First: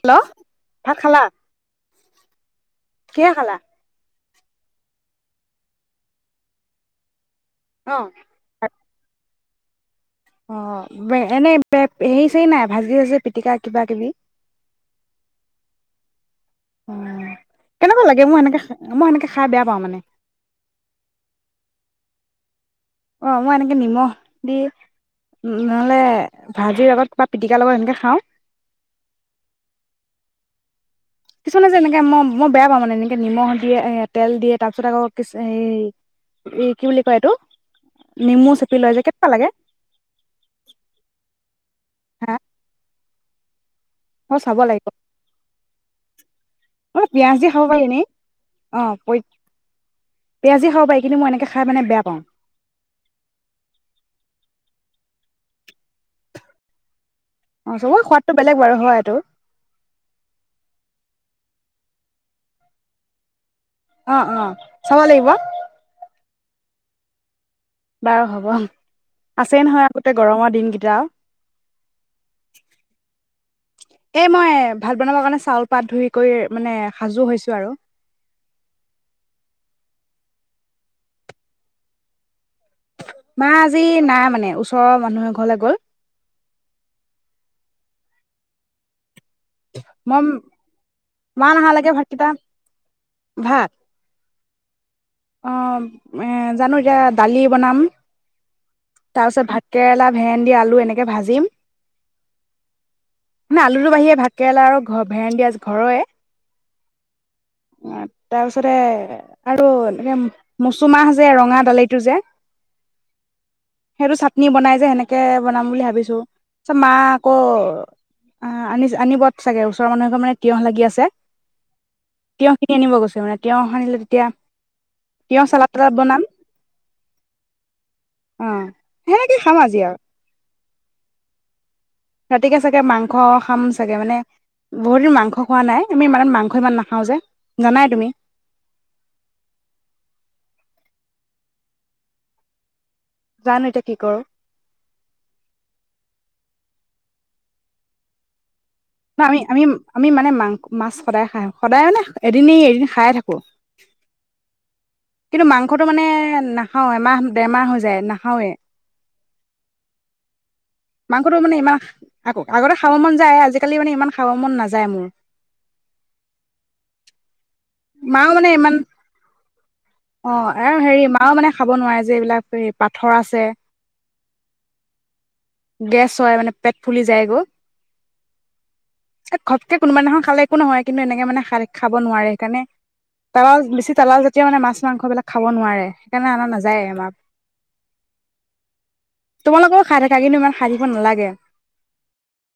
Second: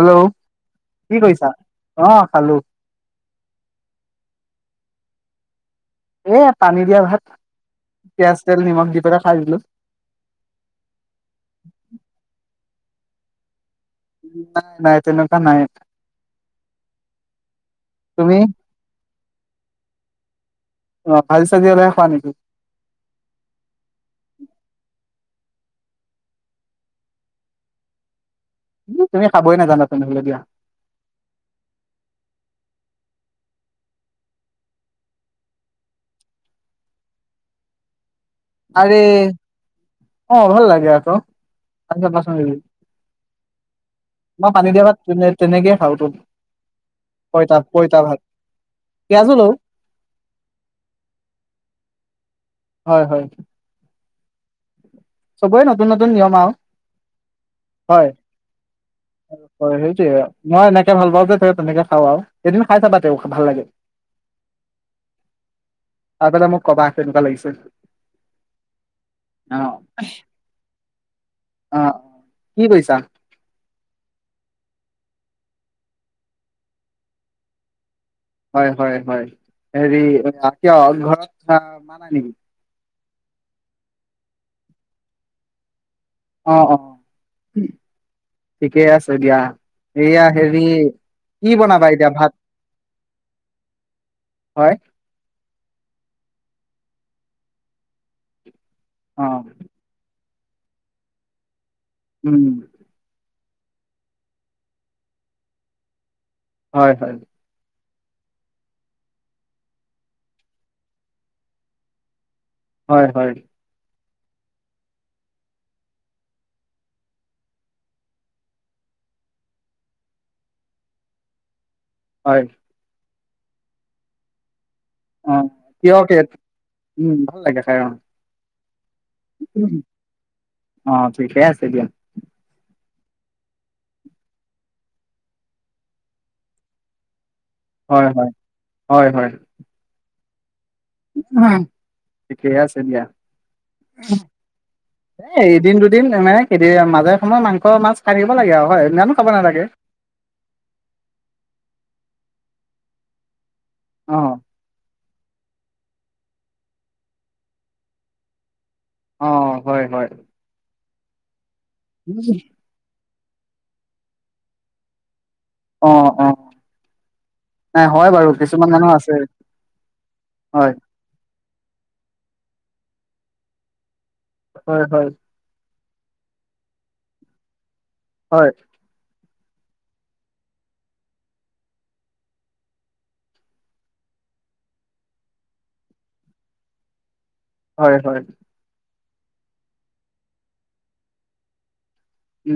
Hello ভাত খালা কি কৰিছা আহ খালো কিহে খালা এ পানী দিয়া ভাত অ পিয়াঁজ তেল নিমখ দি পেলাই খাই দিলো নাই অ বে এনেই বে সেই চেই নাই ভাজি আছে পিটিকা এ কিবা কিবি নাই তেনেকুৱা নাই অ কেনেকুৱা লাগে তুমি মই এনেকে মই এনেকে খাই বেয়া পাওঁ মানে অ ভাল চবজি হ'লেহে খোৱা নেকি অ মই এনেকে নিমখ দি উ নহ'লে ভাজিৰ লগত বা পিটিকাৰ লগত এনেকে খাওঁ তুমি খাবই নেজানা তেনে হ'লে দিয়া কিছুমানে যে এনেকে মই মই বেয়া পাওঁ মানে এনেকে নিমখ দিয়ে এ তেল দিয়ে তাৰ পিছত আকৌ কি হেই কি বুলি কয় এইটো নেমু চেপি লয় আৰে যে কেনেকুৱা লাগে অ ভাল লাগে আক আ পাচ অ চাব লাগিব তেনে তেনেকেই খাওঁ তো অ পিয়াঁজ দি পইতা খাব পাৰি পইতা এনেই ভাত অ প পিয়াজো লওঁ পিয়াঁজ দি খাব পাৰি কিন্তু মই এনেকে খাই মানে বেয়া পাওঁ হয় হয় চবৰে নতুন নতুন নিয়ম আৱ অ চবৰে হয় সোৱাদটো বেলেগ বাৰু হয় এইটো হয় সেইটোয়ে মই এনেকে ভাল পাওঁ যে তেনেকে খাওঁ আৱ এদিন খাই চাবা তেওঁ ভাল লাগে অ অ চাব লাগিব আ মোক কবা কেনেকুৱা লাগিছে বাৰ হ'ব অ আছেই নহয় আগতে গৰমৰ দিনকেইটা অ কি কৰিছা? এ মই ভাত বনাব কাৰণে চাউল পাত ধুই কৰি মানে সাজু হৈছো আৰু হয় হয় হয় হেৰি কিয় ঘৰত আহ মানা নেকি মা আজি নাই মানে ওচৰৰ মানুহৰ ঘৰলৈ গ'ল অ অ ঠিকেই আছে এ দিয়া মই এয়া হেৰি মা কি বনাবা নাহালৈকে এতিয়া ভাতকেইটা ভাত ভাত হয় অ জানো এতিয়া দালি বনাম অ তাৰ পিছত ভাতকেৰেলা ভেন্দি আলু এনেকে ভাজিম উম। মানে, আলুটো বাহিৰে ভাতকেৰেলা আৰু ঘৰ ভেণ্ডি ঘৰৰে। হয়, হয়। অ' তাৰপিছতে আৰু একে মচুমাহ যে ৰঙা দালিটো যে। হয়, হয়। সেইটো চাটনি বনাই যে সেনেকে বনাম বুলি ভাবিছো, তাৰপিছত মা আকৌ আহ আনি আনিব চাগে ওচৰৰ মানুহ মানুহ এঘৰত মানে তিয়হ লাগি আছে। হয় তিয়হ কিনি আনিব গৈছে মানে। তিয়হ আনিলে তেতিয়া তিয়হ অ' চালাদ তালাদ তিয়হ বনাম খেত, উম ভাল লাগে খাই অ'। অ' সেনেকে খাম আজি আও। অ' ঠিকে আছে দিয়া। ৰাতিকে চাগে মাংস খাম চাগে মানে বহুত দিন মাংস খোৱা নাই, আমি মানে মাংস ইমান নাখাও যে। জানাই তুমি হয় হয়, হয় হয়। উমহোঁ, ঠিকেই আছে দিয়া। জানো এতিয়া কি কৰো এ, এদিন-দুদিন মানে [unintelligible] মাজে সময়ে মাংস মাছ খাই থাকিব লাগে আৰু। হয় ইমানো ন খাব আমি আমি নালাগে আমি মানে মাং মাছ সদায় খাই সদায় মানে এদিন এৰি এদিন খাইয়ে থাকো। অঁহ। কিন্তু মাংসটো মানে নাখাও, এমাহ-ডেৰমাহ হৈ যায় নাখাওৱে। অ' হয় হয়। মাংসটো মানে আকৌ আগতে খাব মন যাই আজিকালি মানে ইমান খাব মন নাযায় মোৰ। অ অ নাই হয় বাৰু মাও মানে কিছুমান ইমান মানুহ আছে অ হয় আৰু হেৰি মাও মানে খাব নোৱাৰে যে এইবিলাক এই পাথৰ আছে। হয় হয়। গেছ হয় মানে পেট ফুলি যায় গৈ। হয়। ঘটকে কোনোবা দিনাখন খালে একো নহয় কিন্তু এনেকে মানে খ খাব নোৱাৰে সেইকাৰণে তাল বেছি তাল জাতীয় মানে মাছ মাংসবলাক খাব নোৱাৰে সেইকাৰণে অনা নাযায় আমা হয় হয়। তোমালোকৰ খা কিন্তু ইমান সাৰিব নালাগে। উ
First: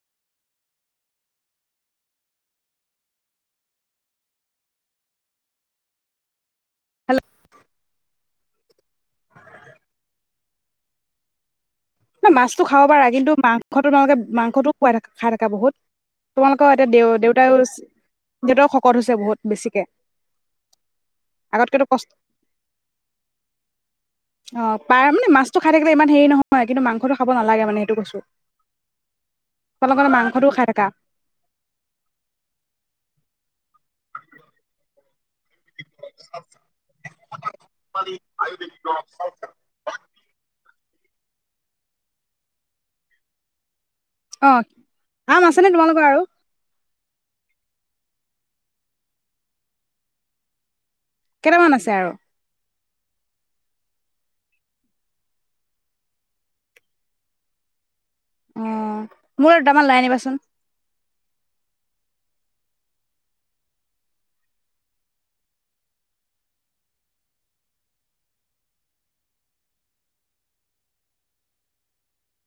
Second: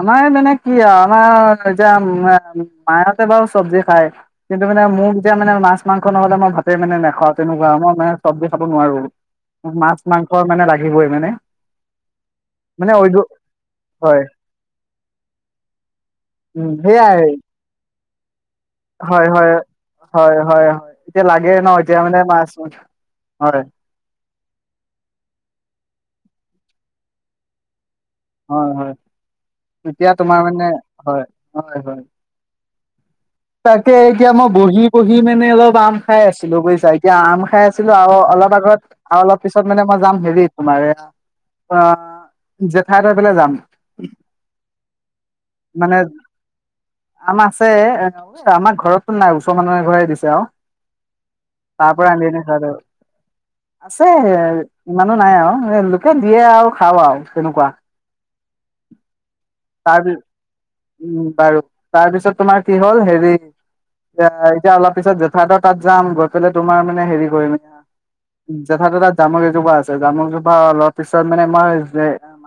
আমাৰ মানে কি আৰু আমাৰ এতিয়া মায়তে বাৰু চব্জি খায় কিন্তু মানে মোক এতিয়া মানে মাছ মাংস নহ'লে মই ভাত তা মানে নাখাওঁ হেল্ল তেনেকুৱা মই মানে চব্জ খাব নোৱাৰো মাছ মাংস ৰ মানে লাগিবই মানে ন মাছটো খাব মানে পাৰা অইল কিন্তু মাংস তোমালোকে হয় মাংসটোও খাই থ খাই থাকা বহুত উম তোমালোকৰ এতিয়া দে সেয়াই দেউতা দেহতৰ শকত হৈছে হয় বহুত হয় বেছিকে হয় হয় হয় এতিয়া লাগে ন আগতকো এতিয়া কষ্ট মানে মাছ হয় আহ পাৰ মানে মাছটো খাই থাকিলে ইমান হেই নহয় কিন্তু মা‌ংখটো খাবনালাগে নে সেটো্ হয় এতিয়া তোমাৰ মাংসটো মানে খাই থাকা হয় হয় হয় তাকে এতিয়া মই বহি বহি মানে অলপ আম খাই আছিলো বুজছা এতিয়া আম খাই আছিলো আৰু অলপ আগত আৰু অলপ পিছত মানে মই যাম হেৰি তোমাৰে অ চাই থৈ পেলাই যাম অ আম আছেনেে মানে তোমালোকৰ আৰু আম আছে আমাক ঘৰতো নাই ওচৰ মানুহে ঘৰেই দিছে আৰু কেইটামান আছে আৰু তাপৰা আ দি ন চাৰ আছে ইমানো নাই আৰু এ লোকে দিয়ে আৰু খাও আৰু তেনেকুৱা অ মোৰ তামান তাৰ লাই আনিবাচোন উম বাৰু তাৰপিছত তোমাৰ কি হল হেৰি এ এতিয়া অলপ পিছত জেঠাৰ্থ তাত যাম গৈ পেলাই তোমাৰ মানে হেৰি কৰিম জেঠাৰ্থ তাত জামুক এজোপা আছে জামুক এজোপা অলপ পিছত মানে মই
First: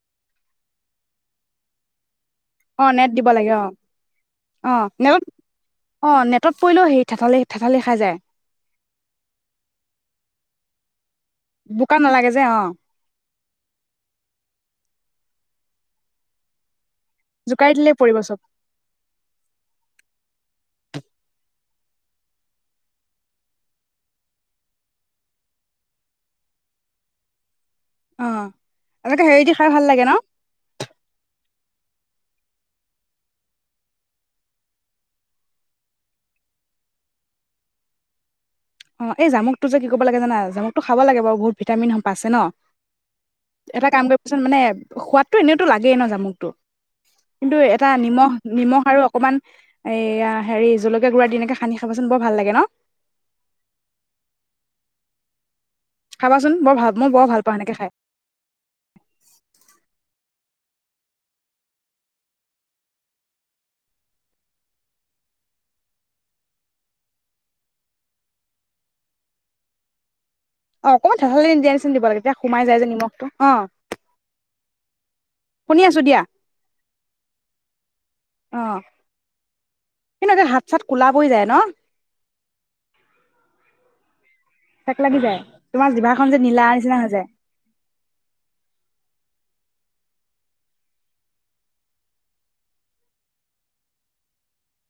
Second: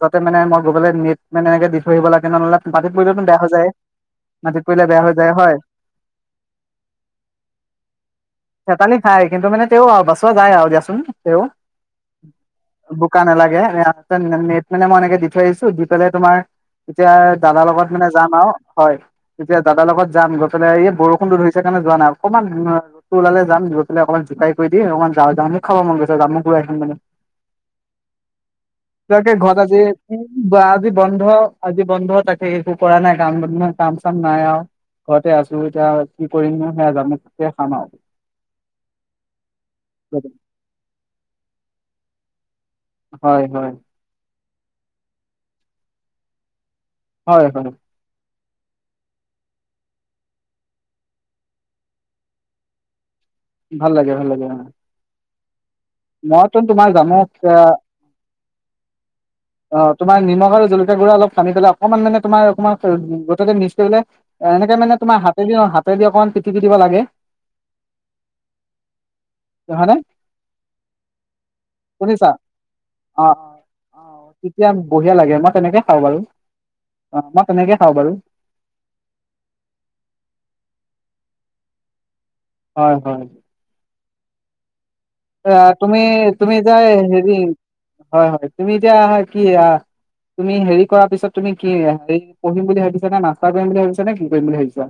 যাতে মে মই গগলে নে মানে এনেকে দি ধৰিব লাগে [unintelligible] নলে অ মাটিত নেট পৰিৰিলেতো দিব বেয়া হৈ লাগে অ যায় মাটিত অ পৰিলে বেয়া হৈ নেটত যায় হয় অ নেটত পৰিলেও হেৰি ঠেঠালি ঠেঠালি খাই যায় থেতালি খাই কিন্তু মানে তে আৰু বাচোৱা যায় আৰু দিয়াচোন তে বোকা নালাগে যে অ বোকা নালাগে মই এনেকে দি থৈ আহছো দি পেলাই তোমাৰ তেতিয়া দাদাৰ জোকাৰি দিলে লগত মানে পৰিব যাম চব আৰু হয় তেতিয়া দাদাৰ লগত যাম গৈ পেলাই এই বৰষুণ দ ধৰি কাৰণে যোৱা নাই অকমান ওলালে যাম দি পেলাই অকণমান জোকাই কৰি দি অকমান যাওঁ যা ম খাব মন গৈছে যাম ম ঘূৰা আহম মানে অ তাকে হেৰি দি ঘৰত খাই আজি ভাল লাগে ন আজি বন্ধ আজি বন্ধ তাকে একো কৰা নাই কাম কাম চাম নাই আৰু ঘৰতে আছো এতিয়া কি কৰিম নু, সেয়া [unintelligible] খাম আৰু। অঁ এই জামুকটো যে কি কৰিবব লাগে জানা, জামুকতটো খাব লাগে বাৰু বহুত ভিটামিন প আছে ন। হয় হয় এটা কাম কৰিবাচোন মানে, সোৱাদটো এনে টো লাগেই ন জামুকটো। হয় কিন্তু হয় এটা নিমখ নিমখ আৰু অকমান এইয়া হেৰি জলকীয়া গুড়া দি এনেকে সানি খাবাচোন বৰ ভাল লাগে ন। ভাল লাগে ভাল লাগে অ। খাবাচোন মইতো বৰ তোমাৰ ভাল মই জামুক বৰ ভাল পাওঁ এনেকে খাই। [inaudible] অঁ তোমাৰ নিমখ আৰু জলকীয়া গুড়া অলপ সানি পেলাই অকমান মানে তোমাৰ অকমান গোটটো মিক্স কৰি পেলাই এনেকে মানে তোমাৰ হাতেদি-হাতেদি অকমান পিটিকি দিব লাগে, হয়নে। অঁ, অকণমান [unintelligible] দিয়া নিচিনাকে দিব লাগে, শুনিছা তেতিয়া সোমাই যায় যে নিমখটো অ অঁ। অ অ তেতিয়া লাগে মই তেনেকে খাওঁ বাৰু, অঁ, মই তেনেকে খাওঁ বাৰু। অ কুলা পৰি যায় ন। হয়-হয়। চেক লাগি যায় অঁ, তোমাৰ জিভাখন তুমি-তুমি নীলা যে নিচিনা হৈ যায় হেৰি, হয়-হয় তুমি এতিয়া কি তুমি হেৰি কৰাৰ পিছত তুমি কি হেৰি পঢ়িম বুলি ভাবিছা নে মাষ্টাৰ কৰিম বুলি ভাবিছা নে কি কৰিম বুলি ভাবিছা।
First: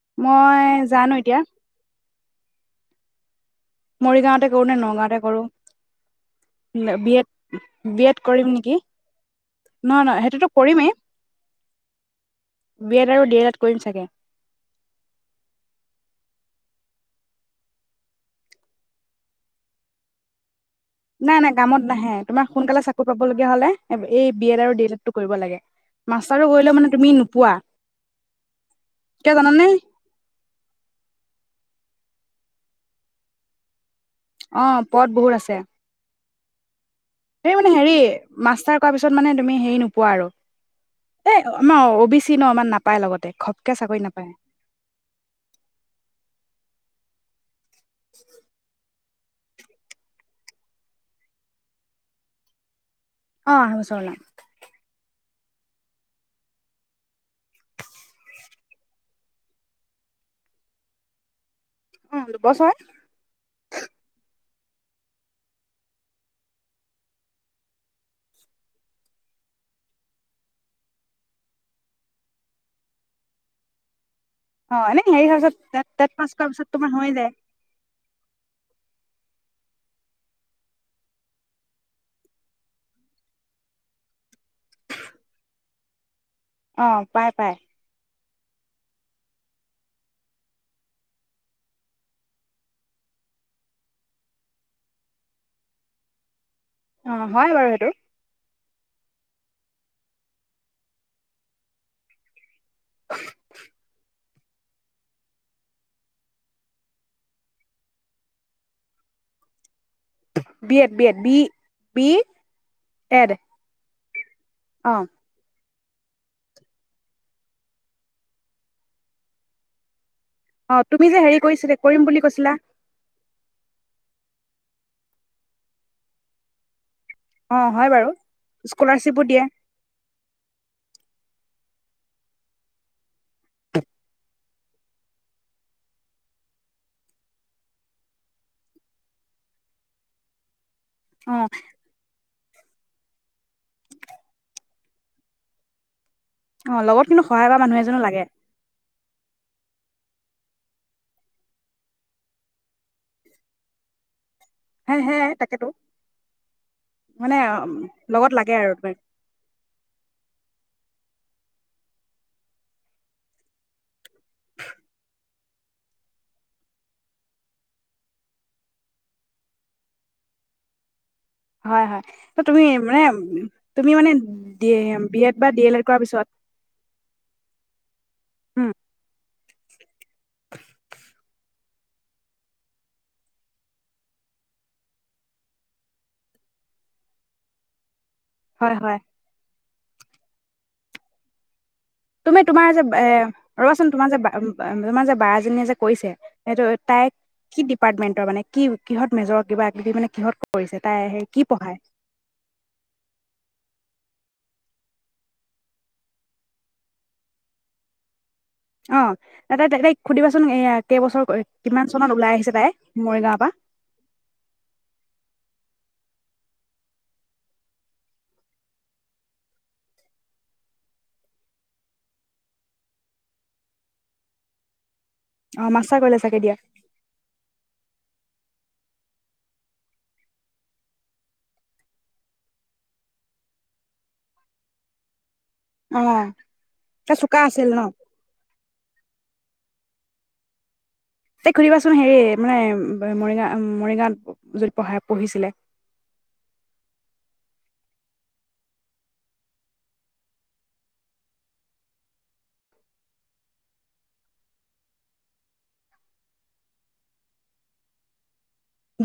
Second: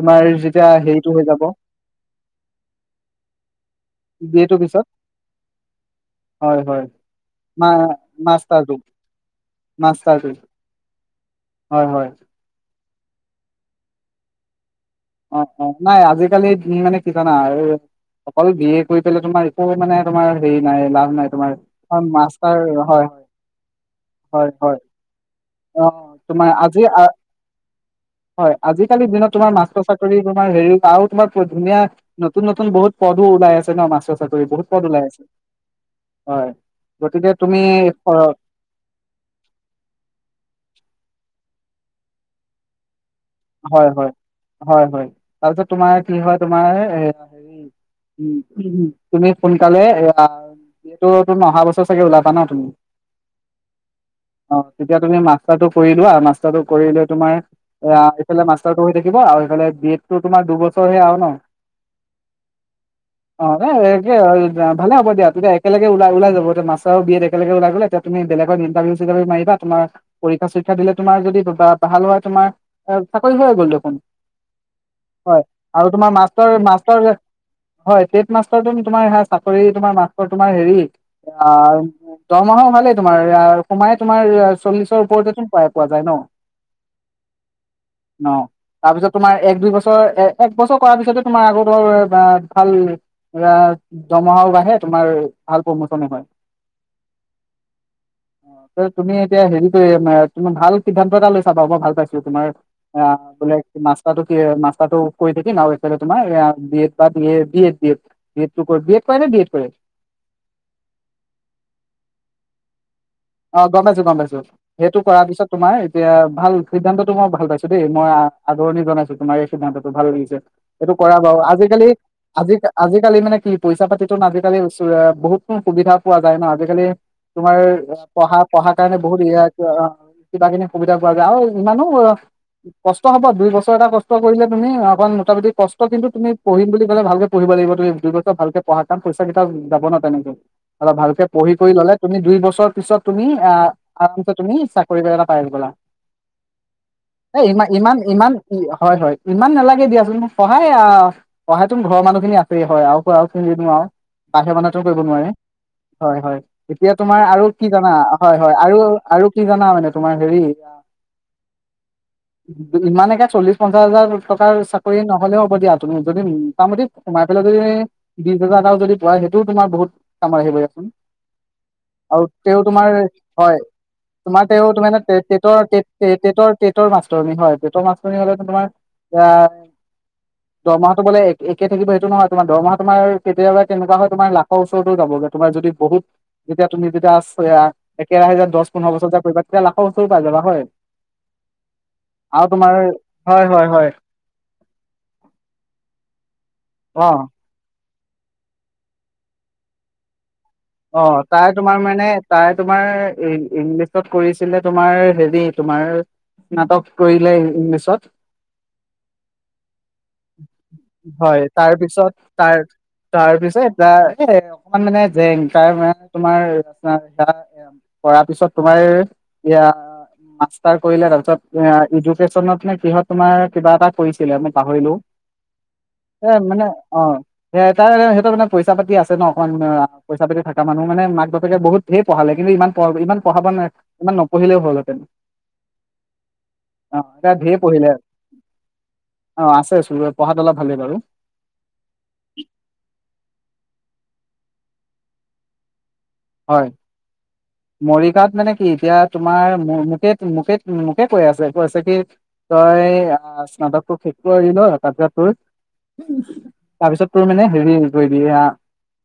তোমাৰ মই যেতিয়া জানো হেৰিটো হৈ এতিয়া যাব। বি মৰিগাঁওতে এটোৰ কৰো নে পিছত নগাঁওতে কৰো, হয় হয় বি এড- মা বি এড কৰিম মাষ্টাৰটো নেকি, নহয় নহয় সেইটোতো কৰিমেই। হয়-হয়। বি এড আৰু ডি এল এড কৰিম চাগে। অঁ, অ, নাই আজিকালি মানে কি জানা অকলো বি এ কৰি পেলাই তোমাৰ একোৱে মানে তোমাৰ হেৰি নাই লাভ নাই তোমাৰ নাই-নাই কামত নাহে তোমাৰ মাষ্টাৰ সোনকালে হয় চাকৰি হয় পাবলগীয়া হলে এই হয় বি এড আৰু হয় ডি এল এড এডটো কৰিব লাগে, অ মাষ্টাৰো তোমাৰ কৰিলে মানে আজি তুমি নোপোৱা, হয় আজিকালিৰ দিনত কিয় তোমাৰ জানানে? মাষ্টৰ চাকৰি তোমাৰ হেৰি আৰু তোমাৰ ধুনীয়া নতুন-নতুন বহুত পদো ওলাই আছে ন মাষ্টৰ চাকৰি বহুত অঁ ওলাই পদ বহুত আছে। হয়। তুমি মানে হেৰি, মাষ্টাৰ কৰা পিছত মানে তুমি হেৰি নোপোৱা আৰু এ আমাৰ অ বি চি ন আমাৰ নাপায় লগতে। ঘপকে হয় চাকৰি নাপায় হয়-হয়-হয় তাৰপিছত তোমাৰ কি হয় তোমাৰ [unintelligible] [unintelligible] তুমি সোনকালে এ [unintelligible] তুমি অহা বছৰ চাগে ওলাবা ন তুমি। অ আঢ়ৈ বছৰ লয় অঁ তেতিয়া তুমি মাছ টো কৰি লোৱা আৰু মাষ্টাৰটো কৰিলৈ তোমাৰ এ সেইফালে মাষ্টাৰটো হৈ থাকিব আৰু সেইফালে বি এড টো তোমাৰ দুবছৰ হে আৰু ন। অ দুবছৰ অ নে কি‌ আৰু ভালে হ'ব দিয়া, তেতিয়া একেলগে ওলাই ওলাই যাব। এতিয়া মাষ্টাৰ আৰু বি এড একেলগ ওলাই গ'লে, এতিয়া তুমি বলেগত ইণ্টাৰভিউ চিটাৰভিউ মাৰিবা, তোমাৰ পৰীক্ষা চৰীক্ষা দিলে তোমাৰ যদি বা ভাল হয়, তুমাৰ চাকৰি হয়ে গ'ল দেখোন। অ এনে হেৰি হোৱাৰ হয়, পিছত টেট আৰু টেট তোমাৰ পাছ কৰাৰ মাষ্টৰ, পিছত তোমাৰ মাষ্টৰ, হৈ যায় টেট মাষ্টৰ [unintelligible] তোমাৰ চাকৰি তোমাৰ মাষ্টৰ, তোমাৰ হেৰি, অ'হ দৰমাহাও ভালেই, তোমাৰ সোমাই তোমাৰ, চল্লিশৰ ওপৰতে তো পাই, পোৱা যায় ন। অ পাই। ‌পাই। ন তাৰ পিছত তোমাৰ এক দুই বছৰ এক বছৰ কৰাৰ পিছতে তোমাৰ আকৌ ধৰ ভাল দৰমহাও বাঢ়ে তোমাৰ ভাল প্ৰমোচনে হয়। অ হয় বাৰু সেইটো। তুমি এতিয়া হেৰিয়ে তুমাৰ ভাল সিদ্ধান্ত এটা লৈছা বাৰু মই ভাল পাইছোঁ। তোমাৰ অ বোলে মাষ্টাৰটো। মাষ্টাৰটো কৰি থাকিম আৰু এইফালে তোমাৰ বি এড বা B Ed, B A, B Ed B Ed. B Ed কৰে নে বি এ কৰে। B Ed B Ed, B B Ed অ গম পাইছোঁ। পাইছোঁ। অ সেইটো কৰাৰ পিছত তোমাৰ এতিয়া ভাল, সিদ্ধান্ততটো মই ভাল পাইছোঁ, দেই, মই আদৰণি জনাইছোঁ তোমাৰ এই সিদ্ধান্তটো ভাল। অ এইটো তুমি কৰা যে হেৰি বাৰু, কৰিছিলে আজিকালি, কৰিম বুলি কৈছিলা আজি, আজিকালি মানে কি, পইচা পাতি তো আজিকালি বহুতো সুবিধা পোৱা যায় ন, আজিকালি। তোমাৰ। অ হয় বাৰু পঢ়া পঢ়াৰ কাৰণে বহুত স্কলাৰশ্বিপো ই, দিয়ে কিবা, ইমানখিনি নি সুবিধা পোৱা যায় আৰু ইমানো কষ্ট হ'ব, দুই বছৰ এটা কষ্ট কৰিলে তুমি অকণ মোটামুটি কষ্ট কিন্তু তুমি পঢ়িম বুলি ক'লে ভালকে পঢ়িব লাগিব। তুমি দুই বছৰ ভালকে পঢ়া কাৰণ পইচা কেইটা যাব ন তেনেকে। অলপ ভালকে অ পঢ়ি কৰি ল'লে, তুমি দুই বছৰ পিছত তুমি অ' কি কয়, তুমি চাকৰি পেক এটা পাই গ'লা। অ লগত কিন্তু এই সহায় কৰা ইমান, মানুহ ইমান, এজনো লাগে ইমান হয়, হয়, ইমান নালাগে। দিয়াচোন সহায় অ'হ সহায় তো ঘৰৰ মানুহ খিনি আছেই, হয় আৰু [unintelligible] আৰু। বাহিৰ মানুহেতো হে কৰিব হে নোৱাৰে, তাকেতো হয়, হয়, এতিয়া তোমাৰ মানে আৰু কি উম, জানা লগত হয়, লাগে হয়, আৰু তোমাক আৰু কি জানা মানে তোমাৰ হেৰি ইমানকে চল্লিশ পঞ্চাশ হাজাৰ টকাৰ চাকৰি নহলেও হ'ব দিয়া তুমি যদি মোটামুটি সোমাই পেলাই যদি বিশ হাজাৰ এটাও যদি পোৱা সেইটোও তোমাৰ বহুত কামত আহিব, ইয়াত। হয়। হয়। ত তেও তুমি তোমাৰ, মানে হয়, তুমি মানে তোমাৰ তেও ডি তোমাৰে বি এড বা ডি টেটৰ, এল এড কৰাৰ পিছত টেটৰ, টেটৰ মাষ্টৰণী হয়, টেটৰ মাষ্টৰণী হ'লে তোমাৰ উম এ দৰমহাটো বোলে একে একে থাকিব সেইটো নহয়, তোমাৰ দৰমহা, তোমাৰ কেতিয়াবা কেনেকুৱা হয় তোমাৰ লাখৰ ওচৰতো যাবগে, তোমাৰ যদি বহুত, যেতিয়া তুমি যেতিয়া হৈয়া। একৰাহে‌ যে দহ হয় পোন্ধৰ হয় বছৰ যে কৰিবা, তেতিয়া‌ লাভ সহজেই পাই যাবা হয় তুমি তোমাৰ যে এ হয় হয় ৰবাচোন হয় তোমাৰ যে তোমাৰ যে বা এজনীয়ে যেন কৰিছে সেইটো তাই অ কি ডিপাৰটমেণ্টৰ মানে কি কিহত মেজৰ কিবা কিবি মানে কিহত কৰিছে তাই অ হেৰি কি তাই তোমাৰ পঢ়ায় মানে তাই তোমাৰ ই ইংলিছ ত কৰিছিলে তোমাৰ হেৰি তোমাৰ স্নাতক কৰিলে ইংলিছত অ তা তাই তাইক সুধিবাচোন এ কেইবছৰ হয় কিমান চনত তাৰপিছত ওলাই আহিছে তাৰ তাই মৰিগাঁওৰ পা তাৰপিছত তোমাৰ তোমাৰ অ কৰাৰ পিছত তোমাৰ ইয়া মাৰ্ষ্টাছ কৰিলে তাৰপিছত এডুকেশনত নে কিহত তোমাৰ কিবা এটা কৰিছিলে মই পাহৰিলো অ মাষ্টাৰ কৰিলে ও এ চাগে দিয়া মানে অ সটা [inaudible] তাৰমানে পইচা পাতি আছে ন অকন পইচা পাতি থাকা মানুহ মানে মাক বাপে বহুত ঢেৰ পঢ়ালে কিন্তু ইমান পঢা ইমান পঢ়াব ন ইমান নপহিলেও হ'লহেঁতেন অ অ তাই এতিয়া চোকা ঢেৰ আছিল ন পহিলে অ আছে তোৰ পঢ়াত অলপ ভালেই বাৰু তাইক সুধিবাচোন হেৰি মানে মৰিগা উম মৰিগাঁৱত যোত পঢ়ায় পঢ়িছিলে হয় মৰিগাঁত মানে কি এতিয়া তোমাৰ মোকে মোকে মোকে কৈ আছে কৈ আছে কি তই স্নাতকটোোক শেষ কৰি এৰি ল তাত তোৰ তাৰপিছত তোৰ মানে হেৰি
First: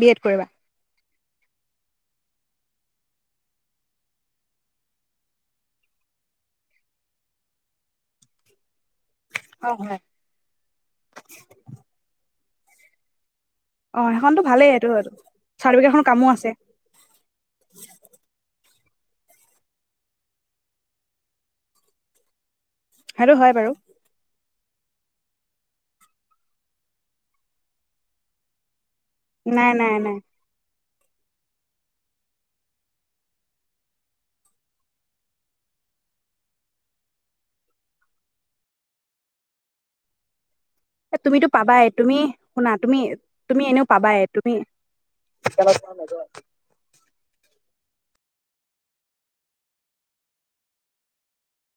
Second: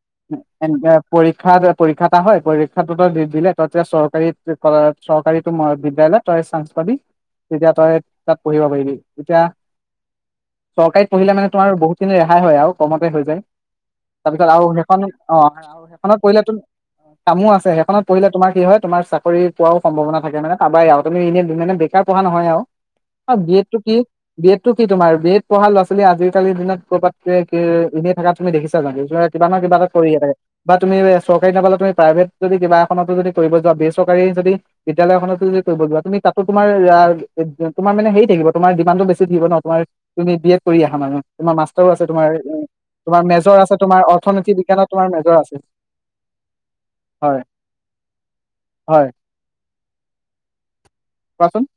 বি এড কৰিবা পৰীক্ষা পৰীক্ষা এটা হয় পৰীক্ষাটো তই দি দিলে তাত যে চৰকাৰী প ম চৰকাৰীতো বিদ্যালয় তই চান্স পাবি তেতিয়া তই তাত পঢ়িব পাৰিবি এতিয়া অ হয়, চৰকাৰীত পঢ়িলে মানে তোমাৰ বহুতখিনি ৰাহি ৰেহাই হয় আৰু কমতে হৈ যায় অ' সেইখনতো তাৰপিছত আৰু ভালেই এইটো সেইখন অ চাৰ্টিফিকেটখন সেইখনত কামো পঢ়িলে আছে তু কামো আছে সেইখনত পঢ়িলে তোমাৰ কি হয় তোমাৰ চাকৰি পোৱাও সম্ভাৱনা থাকে মানে কাৱাৰ আৰু তুমি এনে মানে বেকাৰ পঢ়া নহয় আৰু সেইটো অ হয় বি বাৰু এডটো কি বি এড তো কি তোমাৰ বি এড পঢ়া ল'ৰা ছোৱালী আজিকালিৰ দিনত ক'ৰবাত কি এনে থকা তুমি দেখিছা কিবা ন নাই কিবা এটা নাই নাই কৰিয়ে থাকে বা তুমিয়ে ৰৈ আছ কৰি থাকিলে তুমি প্ৰাইভেট যদি কিবা এখনতো কৰিব যোৱা বেচৰকাৰী যদি বিদ্যালয় এখনতো যদি কৰিব যোৱা তুমি তাতো তোমাৰ তোমাৰ মানে হেৰি মানে তোমাৰ ডিমান্ডটো বেছি থাকিব ন তোমাৰ তুমি বি এড কৰি আহা এ, মানুহ তুমিতো তোমাৰ পাবাই মাষ্টাৰ্চ আছে তুমি তোমাৰ শুনা তুমি তোমাৰ মেজৰ তুমি আছে এনেও তোমাৰ পাবাই অৰ্থনীতি তুমি বিজ্ঞানত তোমাৰ মেজৰ আছে হয় হয় কোৱাচোন